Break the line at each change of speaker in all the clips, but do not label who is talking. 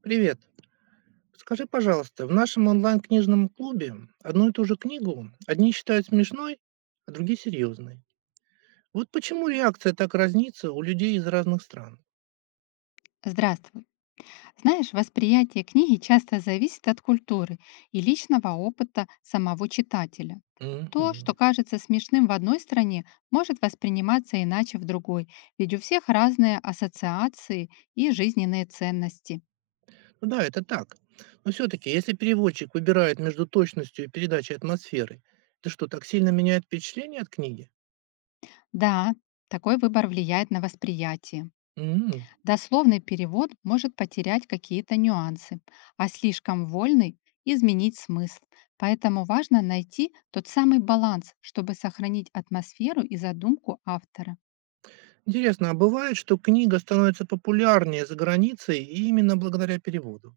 Привет. Скажи, пожалуйста, в нашем онлайн-книжном клубе одну и ту же книгу одни считают смешной, а другие серьезной. Вот почему реакция так разнится у людей из разных стран.
Здравствуй. Знаешь, восприятие книги часто зависит от культуры и личного опыта самого читателя. То, что
Мгм.
кажется смешным в одной стране, может восприниматься иначе в другой, ведь у всех разные ассоциации и жизненные ценности.
Ну да, это так. Но все-таки, если переводчик выбирает между точностью и передачей атмосферы, это что, так сильно меняет впечатление от книги?
Да, такой выбор влияет на восприятие.
М.
Дословный перевод может потерять какие-то нюансы, а слишком вольный– изменить смысл. Поэтому важно найти тот самый баланс, чтобы сохранить атмосферу и задумку автора.
Интересно, а бывает, что книга становится популярнее за границей именно благодаря переводу?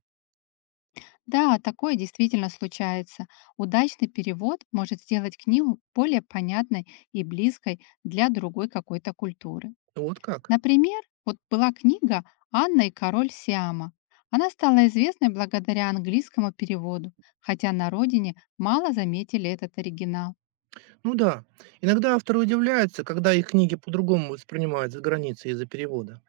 Да, такое действительно случается. Удачный перевод может сделать книгу более понятной и близкой для другой какой-то культуры.
Вот как?
Например, вот была книга «Анна и король Сиама». Она стала известной благодаря английскому переводу, хотя на родине мало заметили этот оригинал.
Ну да. Иногда авторы удивляются, когда их книги по-другому воспринимают за границей из-за перевода.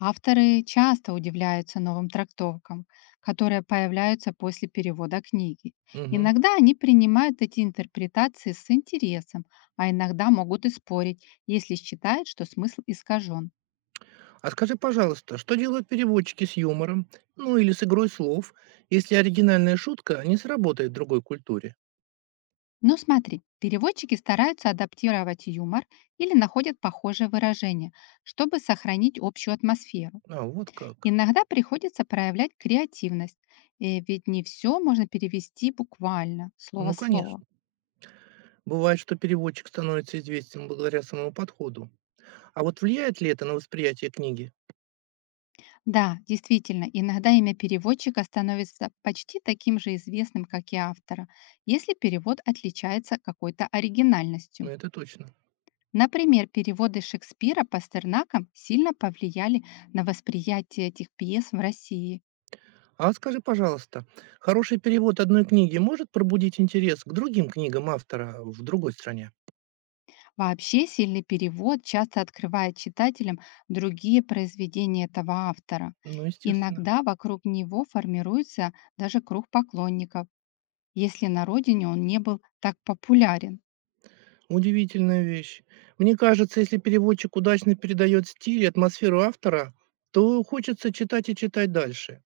Авторы часто удивляются новым трактовкам, которые появляются после перевода книги.
Мгм.
Иногда они принимают эти интерпретации с интересом, а иногда могут и спорить, если считают, что смысл искажен.
А скажи, пожалуйста, что делают переводчики с юмором, ну или с игрой слов, если оригинальная шутка не сработает в другой культуре?
Ну смотри, переводчики стараются адаптировать юмор или находят похожие выражения, чтобы сохранить общую атмосферу.
А, вот как.
Иногда приходится проявлять креативность, ведь не все можно перевести буквально,
Ну,
слово-слово.
конечно. Бывает, что переводчик становится известен благодаря самому подходу. А вот влияет ли это на восприятие книги?
Да, действительно, иногда имя переводчика становится почти таким же известным, как и автора, если перевод отличается какой-то
Ну,
оригинальностью.
это точно.
Например, переводы Шекспира Пастернака сильно повлияли на восприятие этих пьес в России.
А вот скажи, пожалуйста, хороший перевод одной книги может пробудить интерес к другим книгам автора в другой стране?
Вообще сильный перевод часто открывает читателям другие произведения этого автора.
Ну, естественно.
Иногда вокруг него формируется даже круг поклонников, если на родине он не был так популярен.
Удивительная вещь. Мне кажется, если переводчик удачно передает стиль и атмосферу автора, то хочется читать и читать дальше.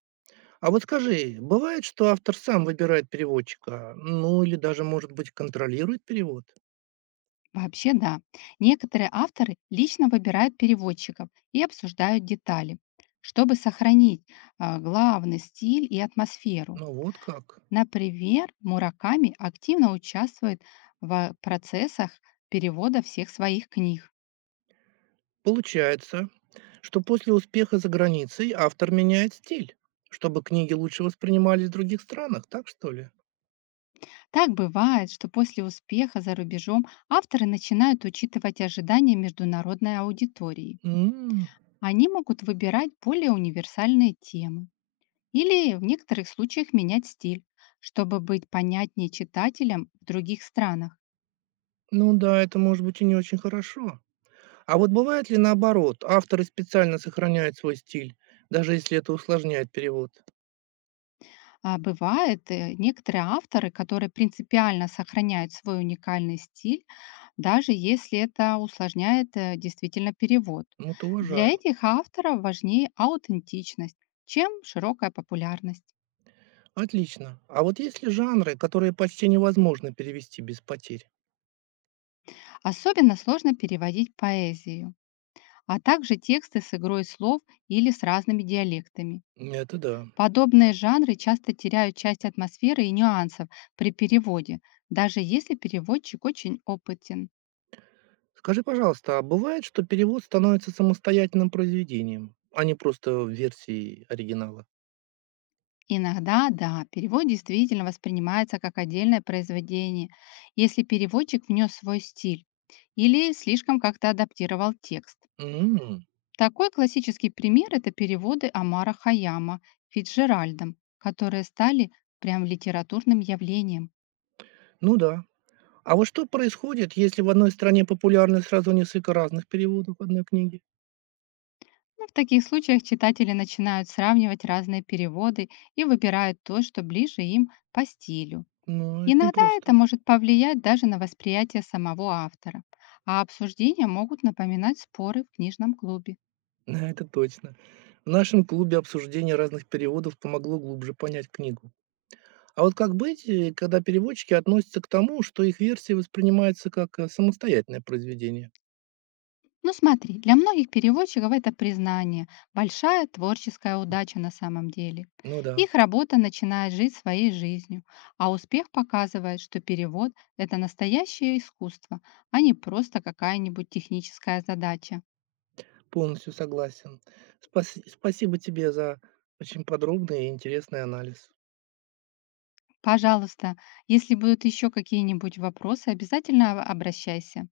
А вот скажи, бывает, что автор сам выбирает переводчика? Ну, или даже, может быть, контролирует перевод?
Вообще да, некоторые авторы лично выбирают переводчиков и обсуждают детали, чтобы сохранить главный стиль и атмосферу.
Ну, вот как.
Например, Мураками активно участвует в процессах перевода всех своих книг.
Получается, что после успеха за границей автор меняет стиль, чтобы книги лучше воспринимались в других странах, так что ли?
Так бывает, что после успеха за рубежом авторы начинают учитывать ожидания международной аудитории.
М.
Они могут выбирать более универсальные темы или в некоторых случаях менять стиль, чтобы быть понятнее читателям в других странах.
Ну да, это может быть и не очень хорошо. А вот бывает ли наоборот, авторы специально сохраняют свой стиль, даже если это усложняет перевод?
А бывает, некоторые авторы, которые принципиально сохраняют свой уникальный стиль, даже если это усложняет действительно перевод.
Вот
Для
уважаю.
этих авторов важнее аутентичность, чем широкая популярность.
Отлично. А вот есть ли жанры, которые почти невозможно перевести без потерь?
Особенно сложно переводить поэзию, а также тексты с игрой слов или с разными диалектами.
Это да.
Подобные жанры часто теряют часть атмосферы и нюансов при переводе, даже если переводчик очень опытен.
Скажи, пожалуйста, а бывает, что перевод становится самостоятельным произведением, а не просто версией оригинала?
Иногда, да, перевод действительно воспринимается как отдельное произведение, если переводчик внес свой стиль или слишком как-то адаптировал текст.
М.
Такой классический пример– это переводы Амара Хаяма Фицджеральдом, которые стали прям литературным явлением.
Ну да. А вот что происходит, если в одной стране популярны сразу несколько разных переводов одной книги?
Ну, в таких случаях читатели начинают сравнивать разные переводы и выбирают то, что ближе им по стилю.
Ну, это
Иногда это
непросто.
может повлиять даже на восприятие самого автора, а обсуждения могут напоминать споры в книжном клубе.
Да, это точно. В нашем клубе обсуждение разных переводов помогло глубже понять книгу. А вот как быть, когда переводчики относятся к тому, что их версия воспринимается как самостоятельное произведение?
Ну смотри, для многих переводчиков это признание, большая творческая удача на самом деле.
Ну да,
Их работа начинает жить своей жизнью, а успех показывает, что перевод– это настоящее искусство, а не просто какая-нибудь техническая задача.
полностью согласен. Спасибо тебе за очень подробный и интересный анализ.
Пожалуйста, если будут еще какие-нибудь вопросы, обязательно обращайся.